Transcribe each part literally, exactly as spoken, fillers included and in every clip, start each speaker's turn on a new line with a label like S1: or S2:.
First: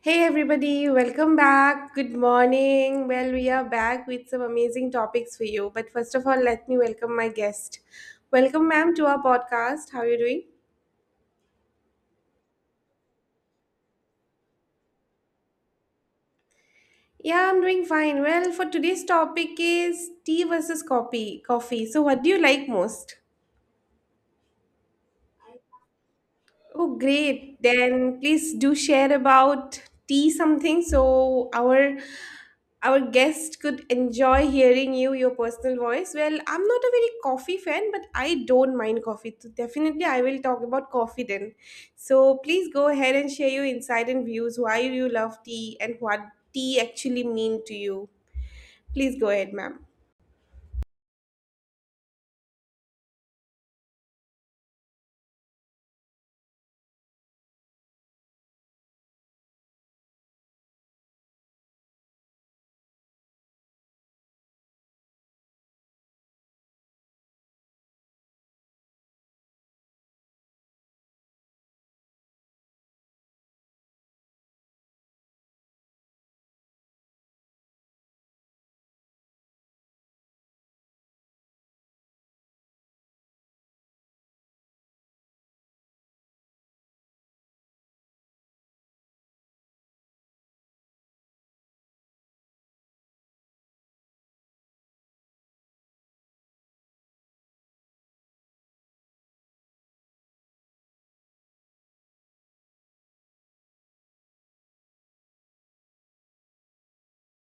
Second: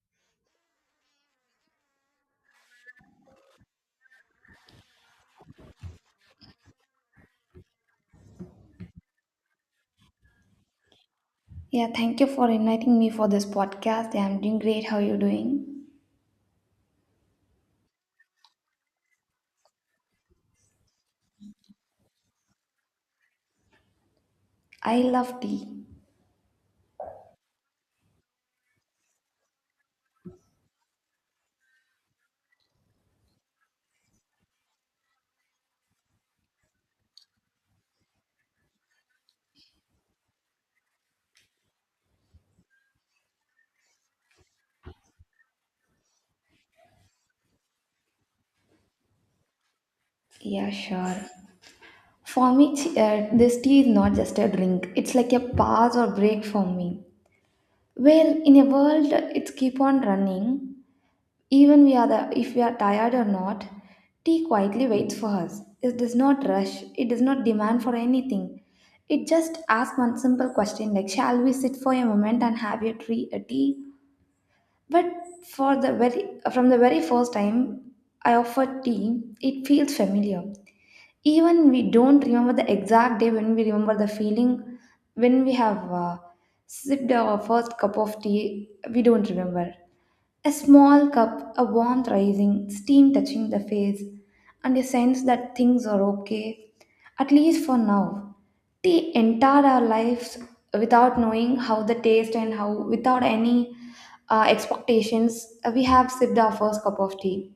S1: Hey everybody, welcome back. Good morning. Well, we are back with some amazing topics for you. But first of all, let me welcome my guest. Welcome, ma'am, to our podcast. How are you doing?
S2: Yeah, thank you for inviting me for this podcast. Yeah, I'm doing great. How are you doing?
S1: Yeah, I'm doing fine. Well, for today's topic is tea versus coffee. Coffee. So, what do you like most?
S2: I love tea.
S1: Oh, great. Then please do share about tea something so our our guest could enjoy hearing you, your personal voice. Well, I'm not a very coffee fan, but I don't mind coffee. So definitely I will talk about coffee then. So please go ahead and share your insight and views why you love tea and what tea actually mean to you. Please go ahead, ma'am.
S2: Yeah, sure. For me, ch- uh, this tea is not just a drink. It's like a pause or break for me. Well, in a world, it's keep on running. Even we are the, if we are tired or not, tea quietly waits for us. It does not rush. It does not demand for anything. It just asks one simple question like, shall we sit for a moment and have a tree, a tea? But for the very From the very first time I offer tea, it feels familiar. Even we don't remember the exact day when we remember the feeling when we have uh, sipped our first cup of tea, we don't remember. A small cup, a warmth rising, steam touching the face, and a sense that things are okay, at least for now. Tea entered our lives without knowing how the taste and how, without any uh, expectations, uh, we have sipped our first cup of tea.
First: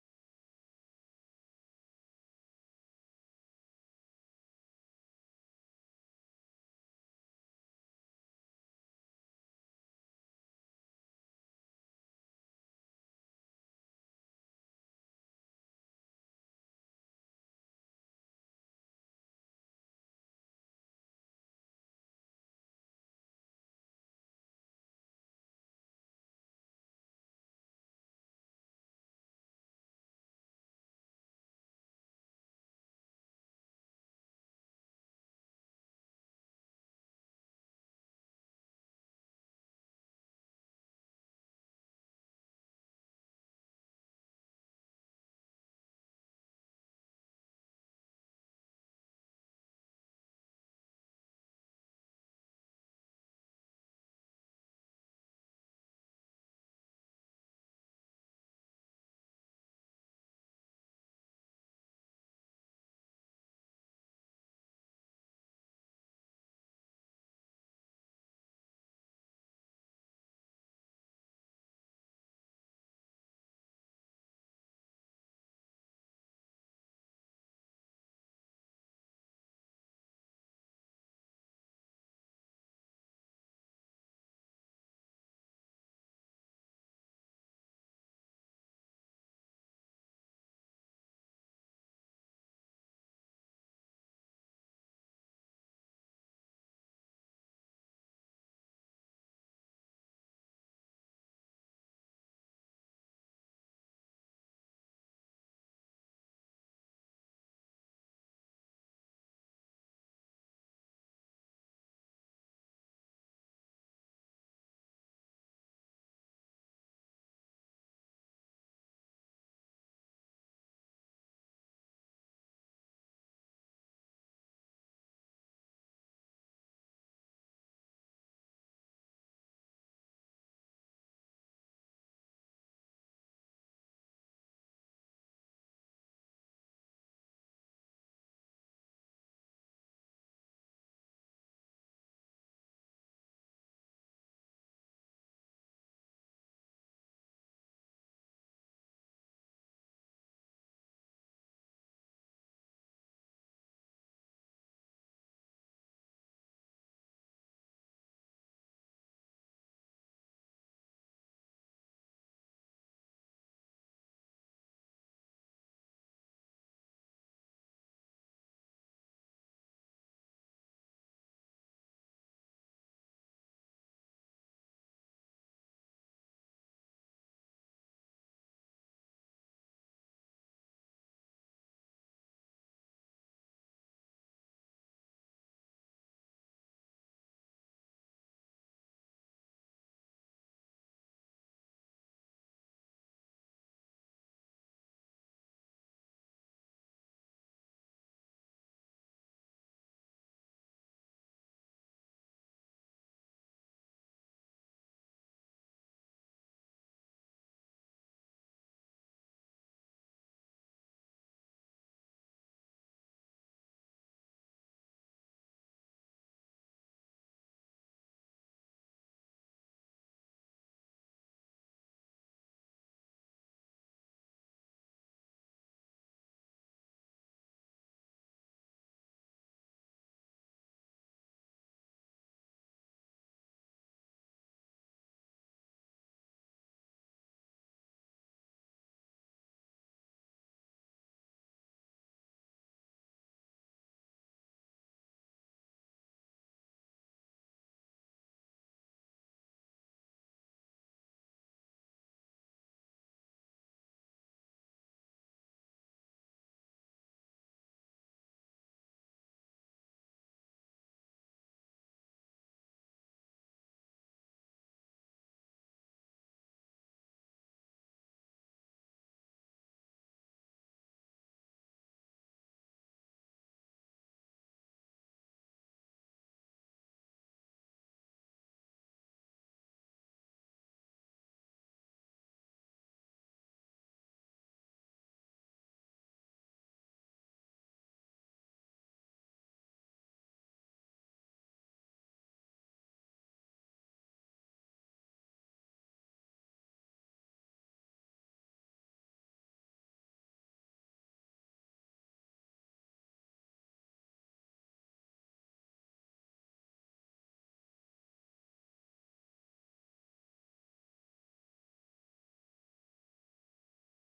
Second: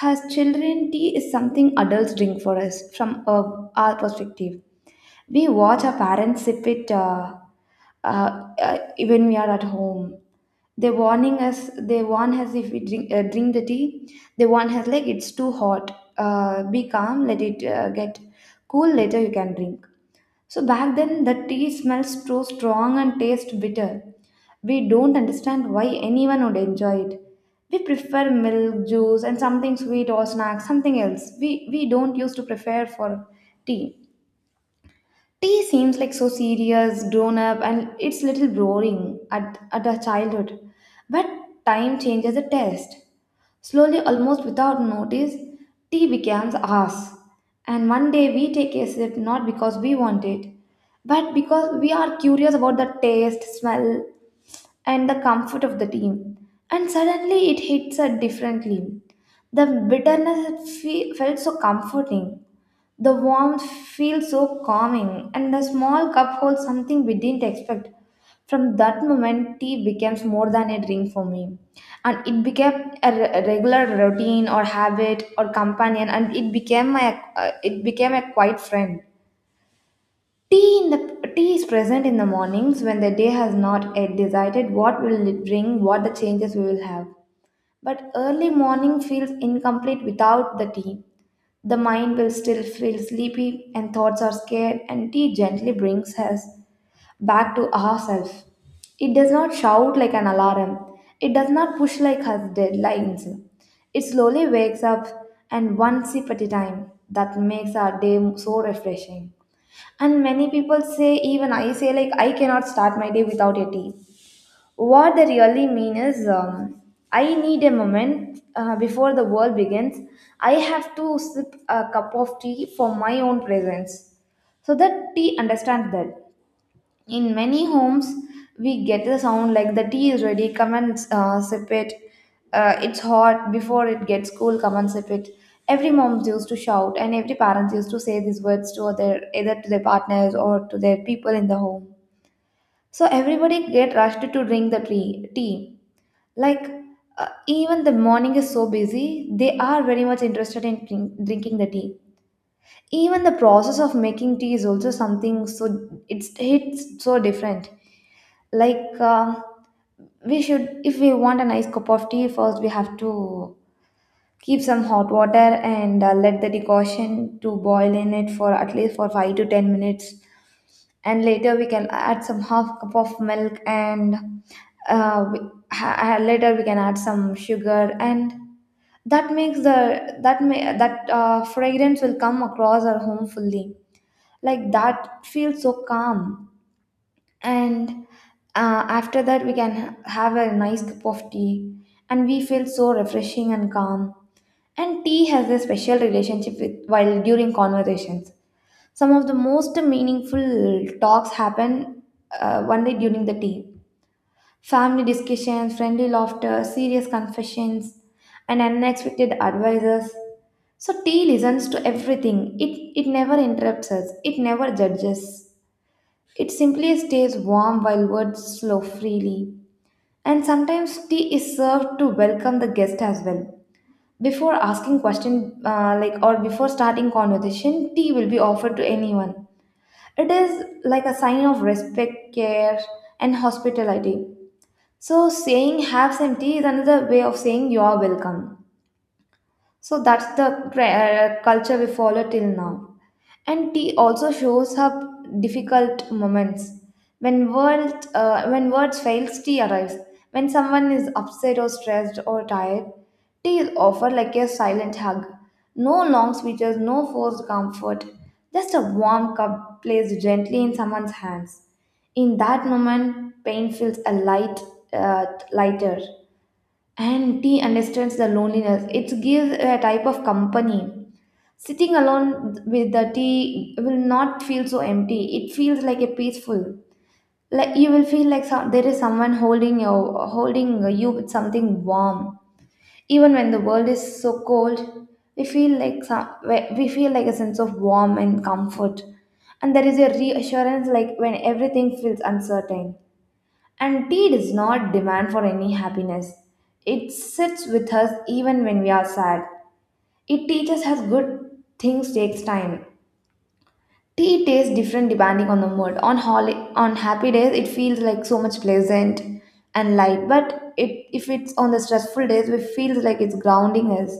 S2: As children, tea is something adults drink for us from uh, our perspective. We watch our parents sip it uh, uh, uh, when we are at home. They warning us they warn us if we drink uh, drink the tea. They warn us like it's too hot. Uh, be calm, let it uh, get cool, later you can drink. So back then the tea smells so strong and tastes bitter. We don't understand why anyone would enjoy it. We prefer milk, juice, and something sweet or snack, something else we we don't used to prefer for tea. Tea seems like so serious, grown up, and it's little boring at, at our childhood. But time changes the test. Slowly, almost without notice, tea becomes ours. And one day we take a sip not because we want it, but because we are curious about the taste, smell, and the comfort of the tea. And suddenly it hits us differently. The bitterness fe- felt so comforting, the warmth feels so calming, and the small cup holds something we didn't expect. From that moment, tea becomes more than a drink for me, and it became a re- a regular routine or habit or companion, and it became my uh, it became a quiet friend. Tea in the tea is present in the mornings when the day has not yet decided what will it bring, what the changes we will have. But early morning feels incomplete without the tea. The mind will still feel sleepy and thoughts are scared, and tea gently brings us back to ourselves. It does not shout like an alarm, it does not push like us deadlines. It slowly wakes up, and one sip at a time, that makes our day so refreshing. And many people say, even I say, like, I cannot start my day without a tea. What they really mean is, um, I need a moment uh, before the world begins. I have to sip a cup of tea for my own presence. So that tea understands that. In many homes, we get the sound like the tea is ready, come and uh, sip it. Uh, it's hot, before it gets cool, come and sip it. Every mom used to shout, and every parent used to say these words to their, either to their partners or to their people in the home. So everybody get rushed to drink the tea. tea like uh, Even the morning is so busy, they are very much interested in drink, drinking the tea. Even the process of making tea is also something, so it's it's so different, like. Um we should, if we want a nice cup of tea, first we have to keep some hot water and, uh, let the decoction to boil in it for at least for five to ten minutes, and later we can add some half cup of milk, and uh, we, ha, later we can add some sugar, and that makes the that may that uh, fragrance will come across our home fully, like that feels so calm. And uh, after that we can have a nice cup of tea, and we feel so refreshing and calm. And tea has a special relationship with while during conversations, some of the most meaningful talks happen uh, only during the tea. Family discussions, friendly laughter, serious confessions, and unexpected advices. So tea listens to everything. It it never interrupts us. It never judges. It simply stays warm while words flow freely. And sometimes tea is served to welcome the guest as well. Before asking question, uh, like or before starting conversation, tea will be offered to anyone. It is like a sign of respect, care, and hospitality. So, saying half empty is another way of saying you are welcome. So that's the tra- uh, culture we follow till now. And tea also shows up difficult moments. When world, uh, when words fails, tea arrives. When someone is upset or stressed or tired, tea is offered like a silent hug. No long speeches, no forced comfort. Just a warm cup placed gently in someone's hands. In that moment, pain feels a light, uh, lighter. And tea understands the loneliness. It gives a type of company. Sitting alone with the tea will not feel so empty. It feels like a peaceful. Like you will feel like some, there is someone holding you, holding you with something warm. Even when the world is so cold, we feel like some, we feel like a sense of warmth and comfort. And there is a reassurance like when everything feels uncertain. And tea does not demand for any happiness. It sits with us even when we are sad. It teaches us good things takes time. Tea tastes different depending on the mood. On holi- on happy days, it feels like so much pleasant and light. But it, if it's on the stressful days, it feels like it's grounding us.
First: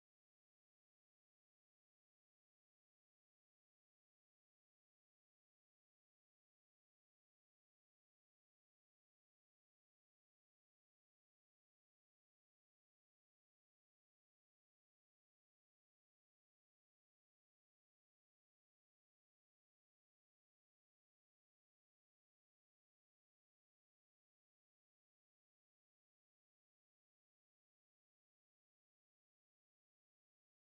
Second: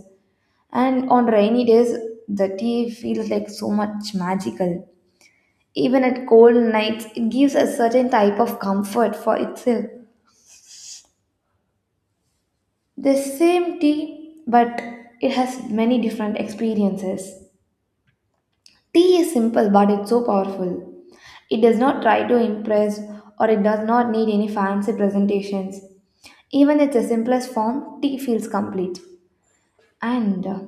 S2: And on rainy days, the tea feels like so much magical. Even at cold nights, it gives a certain type of comfort for itself. The same tea, but it has many different experiences. Tea is simple, but it's so powerful. It does not try to impress, or it does not need any fancy presentations. Even in the simplest form, tea feels complete. And uh,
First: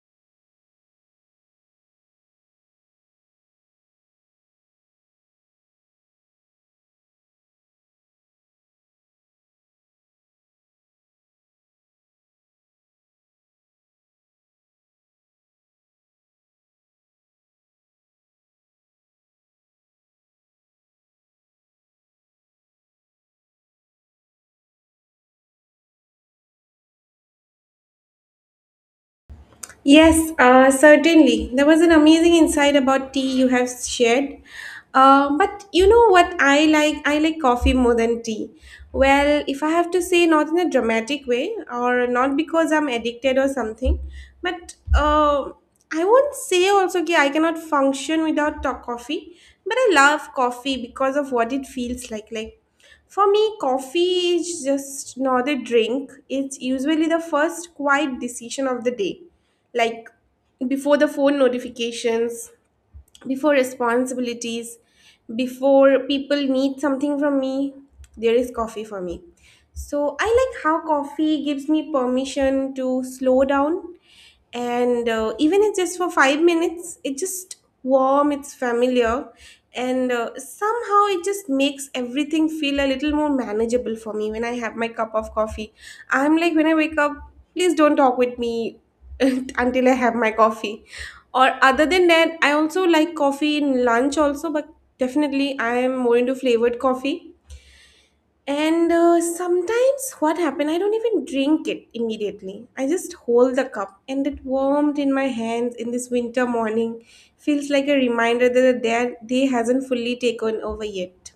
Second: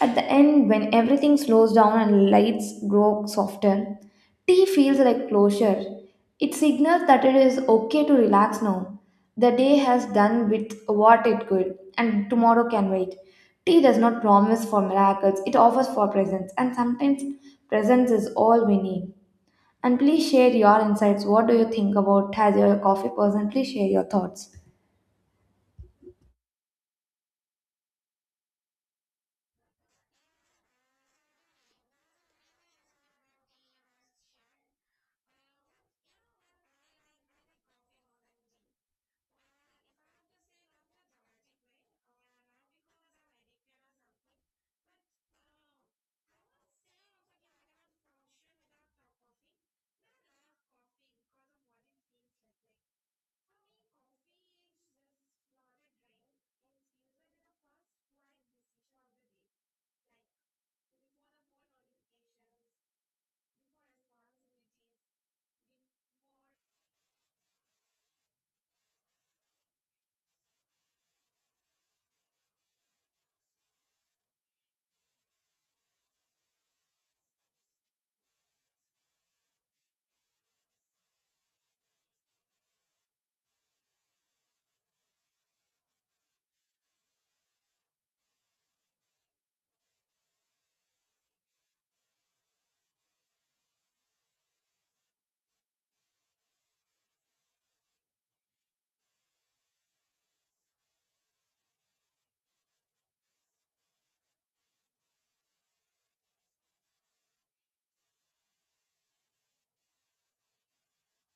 S2: at the end, when everything slows down and lights grow softer, tea feels like closure. It signals that it is okay to relax now. The day has done with what it could, and tomorrow can wait. Tea does not promise for miracles, it offers for presence, and sometimes presence is all we need. And please share your insights. What do you think about as your coffee person? Please share your thoughts.
S1: Yes, uh, certainly. There was an amazing insight about tea you have shared. Uh, but you know what I like? I like coffee more than tea. Well, if I have to say, not in a dramatic way, or not because I'm addicted or something, but uh, I won't say also that I cannot function without to- coffee. But I love coffee because of what it feels like. Like for me, coffee is just not a drink. It's usually the first quiet decision of the day, like before the phone notifications, before responsibilities, before people need something from me, there is coffee for me. So I like how coffee gives me permission to slow down, and uh, even it's just for five minutes, it's just warm, it's familiar, and uh, somehow it just makes everything feel a little more manageable for me when I have my cup of coffee. I'm like, when I wake up, please don't talk with me until I have my coffee. Or other than that, I also like coffee in lunch also, but definitely I am more into flavored coffee. And uh, sometimes what happened, I don't even drink it immediately. I just hold the cup and it warmed in my hands in this winter morning. Feels like a reminder that the day day hasn't fully taken over yet.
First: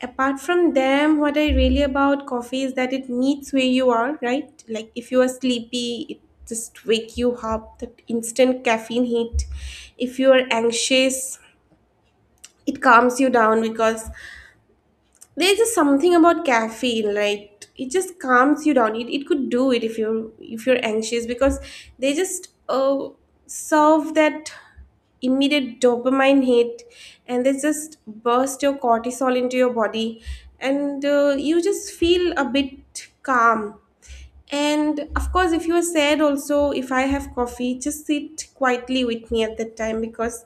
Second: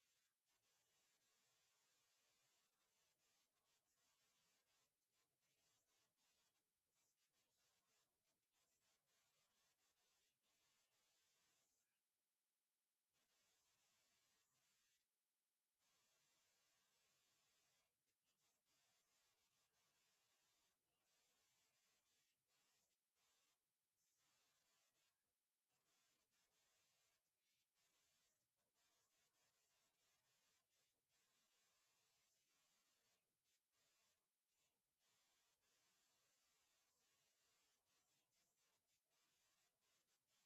S1: Apart from them, what I really about coffee is that it meets where you are, right? Like if you are sleepy, it just wake you up, that instant caffeine hit. If you are anxious, it calms you down, because there's just something about caffeine, right? It just calms you down. It, it could do it if you're if you're anxious, because they just uh, serve that immediate dopamine hit, and they just burst your cortisol into your body, and uh, you just feel a bit calm. And of course, if you are sad also, if I have coffee, just sit quietly with me at that time, because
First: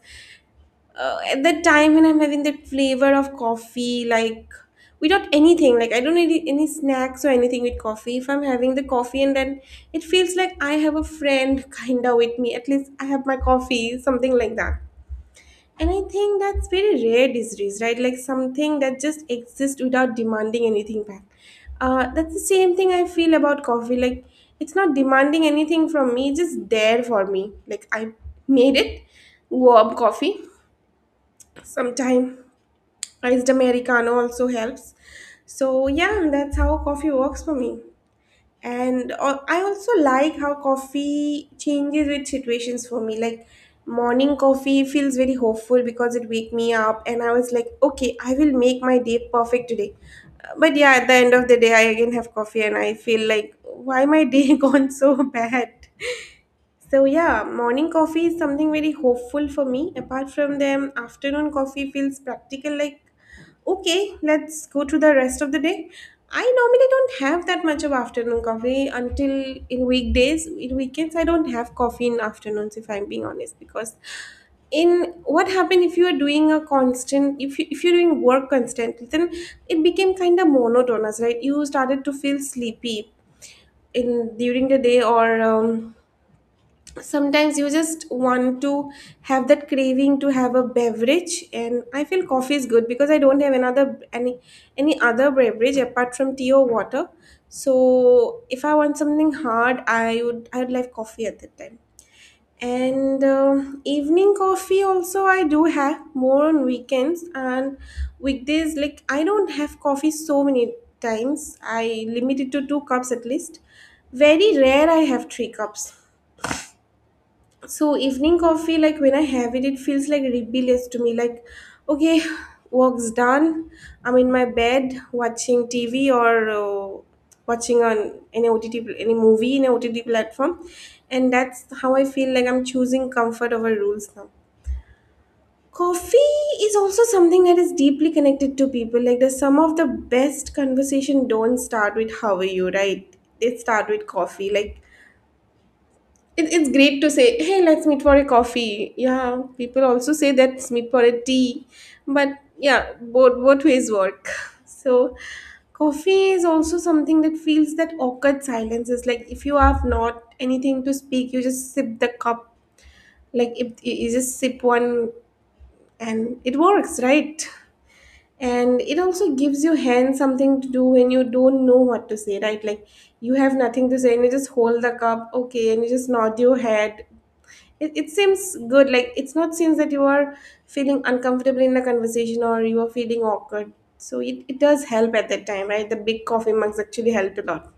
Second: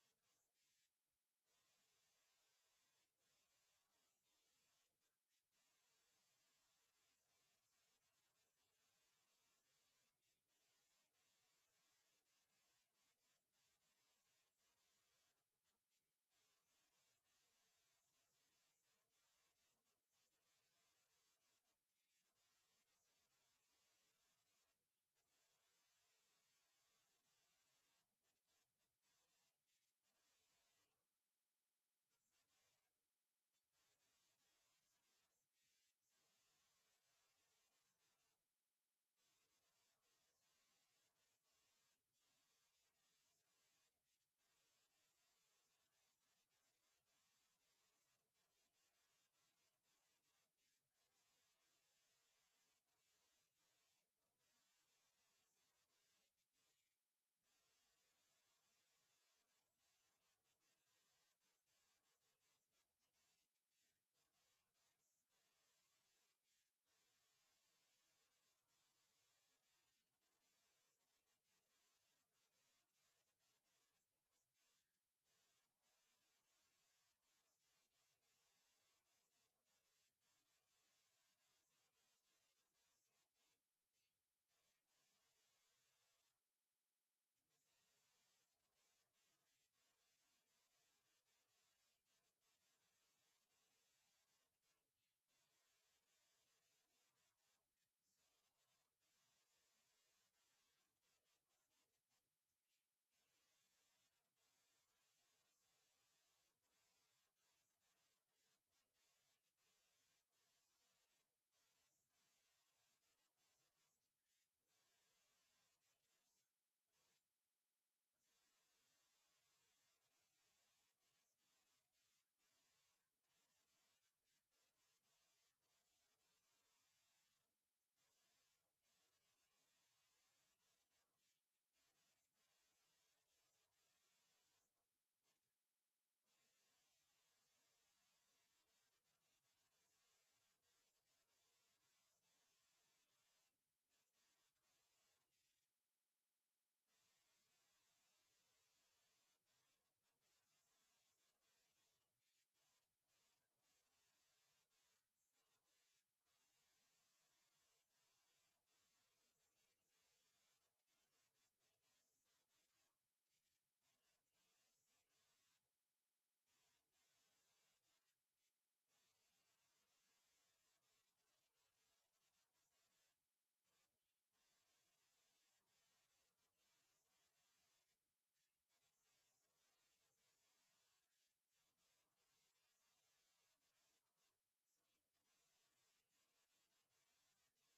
S1: uh, at that time when I'm having that flavor of coffee, like without anything, like I don't need any snacks or anything with coffee. If I'm having the coffee, and then it feels like I have a friend kinda with me. At least I have my coffee, something like that. And I think that's very rare these days, right? Like something that just exists without demanding anything back. Uh, that's the same thing I feel about coffee. Like it's not demanding anything from me, it's just there for me. Like I made it, warm coffee. Sometime iced Americano also helps. So yeah, that's how coffee works for me. And al- I also like how coffee changes with situations for me. Like morning coffee feels very hopeful because it wake me up and I was like, okay, I will make my day perfect today. Uh, But yeah, at the end of the day, I again have coffee and I feel like, why my day gone so bad? So yeah, morning coffee is something very hopeful for me. Apart from them, afternoon coffee feels practical, like okay, let's go to the rest of the day. I normally don't have that much of afternoon coffee until in weekdays. In weekends I don't have coffee in afternoons, if I'm being honest, because in what happened, if you are doing a constant, if, you, if you're doing work constantly, then it became kind of monotonous, right? You started to feel sleepy in during the day, or um, sometimes you just want to have that craving to have a beverage, and I feel coffee is good because I don't have another any any other beverage apart from tea or water. So if I want something hard, I would i would like coffee at that time. And um evening coffee also, I do have more on weekends, and weekdays like I don't have coffee so many times. I limit it to two cups at least. Very rare I have three cups. So evening coffee, like when I have it, it feels like rebellious to me. Like, okay, work's done. I'm in my bed watching T V, or uh, watching on any O T T, pl- any movie in a O T T platform, and that's how I feel like I'm choosing comfort over rules now. Coffee is also something that is deeply connected to people. Like, the some of the best conversation don't start with how are you, right? They start with coffee. Like it, it's great to say, hey, let's meet for a coffee. Yeah, people also say let's meet for a tea. But yeah, both, both ways work. So, coffee is also something that feels that awkward silence. Is like if you have not anything to speak, you just sip the cup. Like if you you just sip one, and it works, right? And it also gives your hand something to do when you don't know what to say, right? Like you have nothing to say and you just hold the cup, okay, and you just nod your head. It, it seems good, like it's not seems that you are feeling uncomfortable in the conversation, or you are feeling awkward. So it, it does help at that time, right? The big coffee mugs actually helped a lot.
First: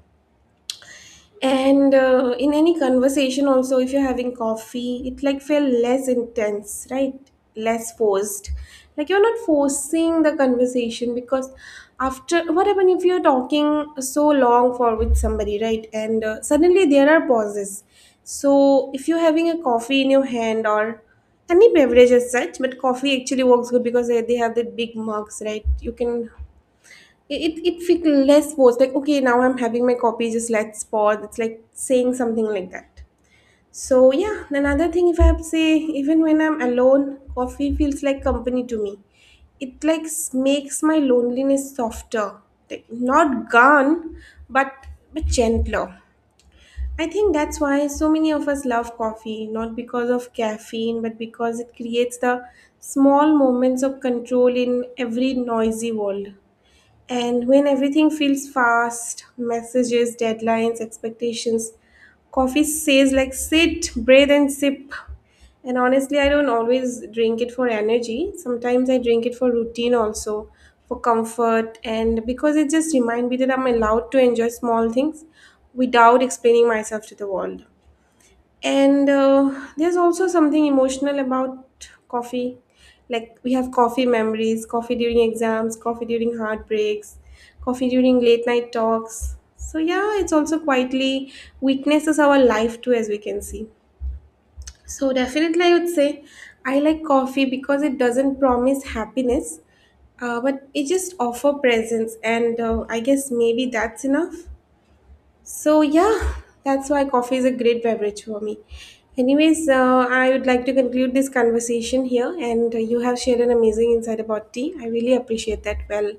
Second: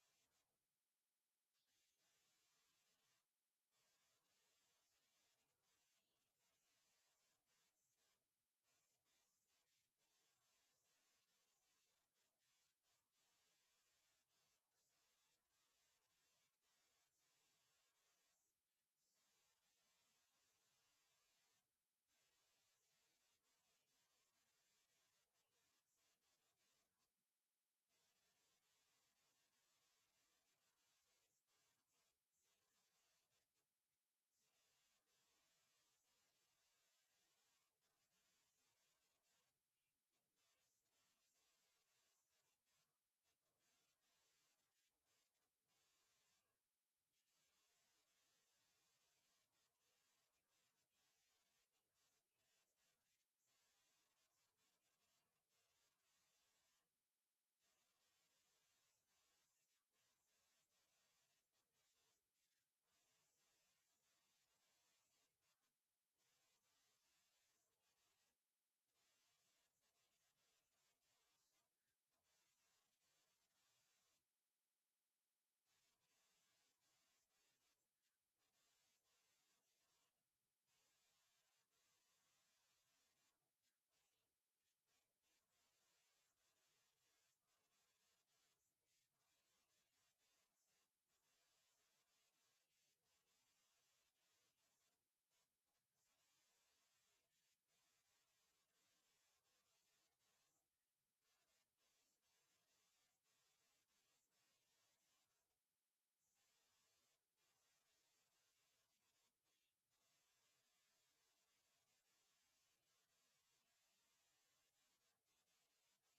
S1: And uh, in any conversation also, if you're having coffee, it like feel less intense, right? Less forced, like you're not forcing the conversation. Because after what happen if you're talking so long for with somebody, right, and uh, suddenly there are pauses. So if you're having a coffee in your hand, or any beverage as such, but coffee actually works good because they, they have the big mugs, right? You can, it it felt less forced, like okay, now I'm having my copy, just let's pause, it's like saying something like that. So yeah, another thing if I have to say, even when I'm alone, coffee feels like company to me. It like s- makes my loneliness softer, like not gone, but but gentler. I think that's why so many of us love coffee, not because of caffeine, but because it creates the small moments of control in every noisy world. And when everything feels fast, messages, deadlines, expectations, coffee says like sit, breathe, and sip. And honestly, I don't always drink it for energy. Sometimes I drink it for routine also, for comfort, and because it just reminds me that I'm allowed to enjoy small things without explaining myself to the world. And uh, there's also something emotional about coffee. Like we have coffee memories, coffee during exams, coffee during heartbreaks, coffee during late night talks. So yeah, it's also quietly witnesses our life too, as we can see. So definitely, I would say I like coffee because it doesn't promise happiness, uh, but it just offer presence, and uh, I guess maybe that's enough. So yeah, that's why coffee is a great beverage for me. Anyways, uh, I would like to conclude this conversation here, and uh, you have shared an amazing insight about tea. I really appreciate that. Well,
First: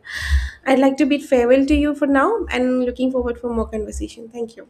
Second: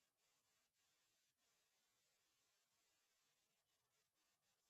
S1: I'd like to bid farewell to you for now, and looking forward for more conversation. Thank you.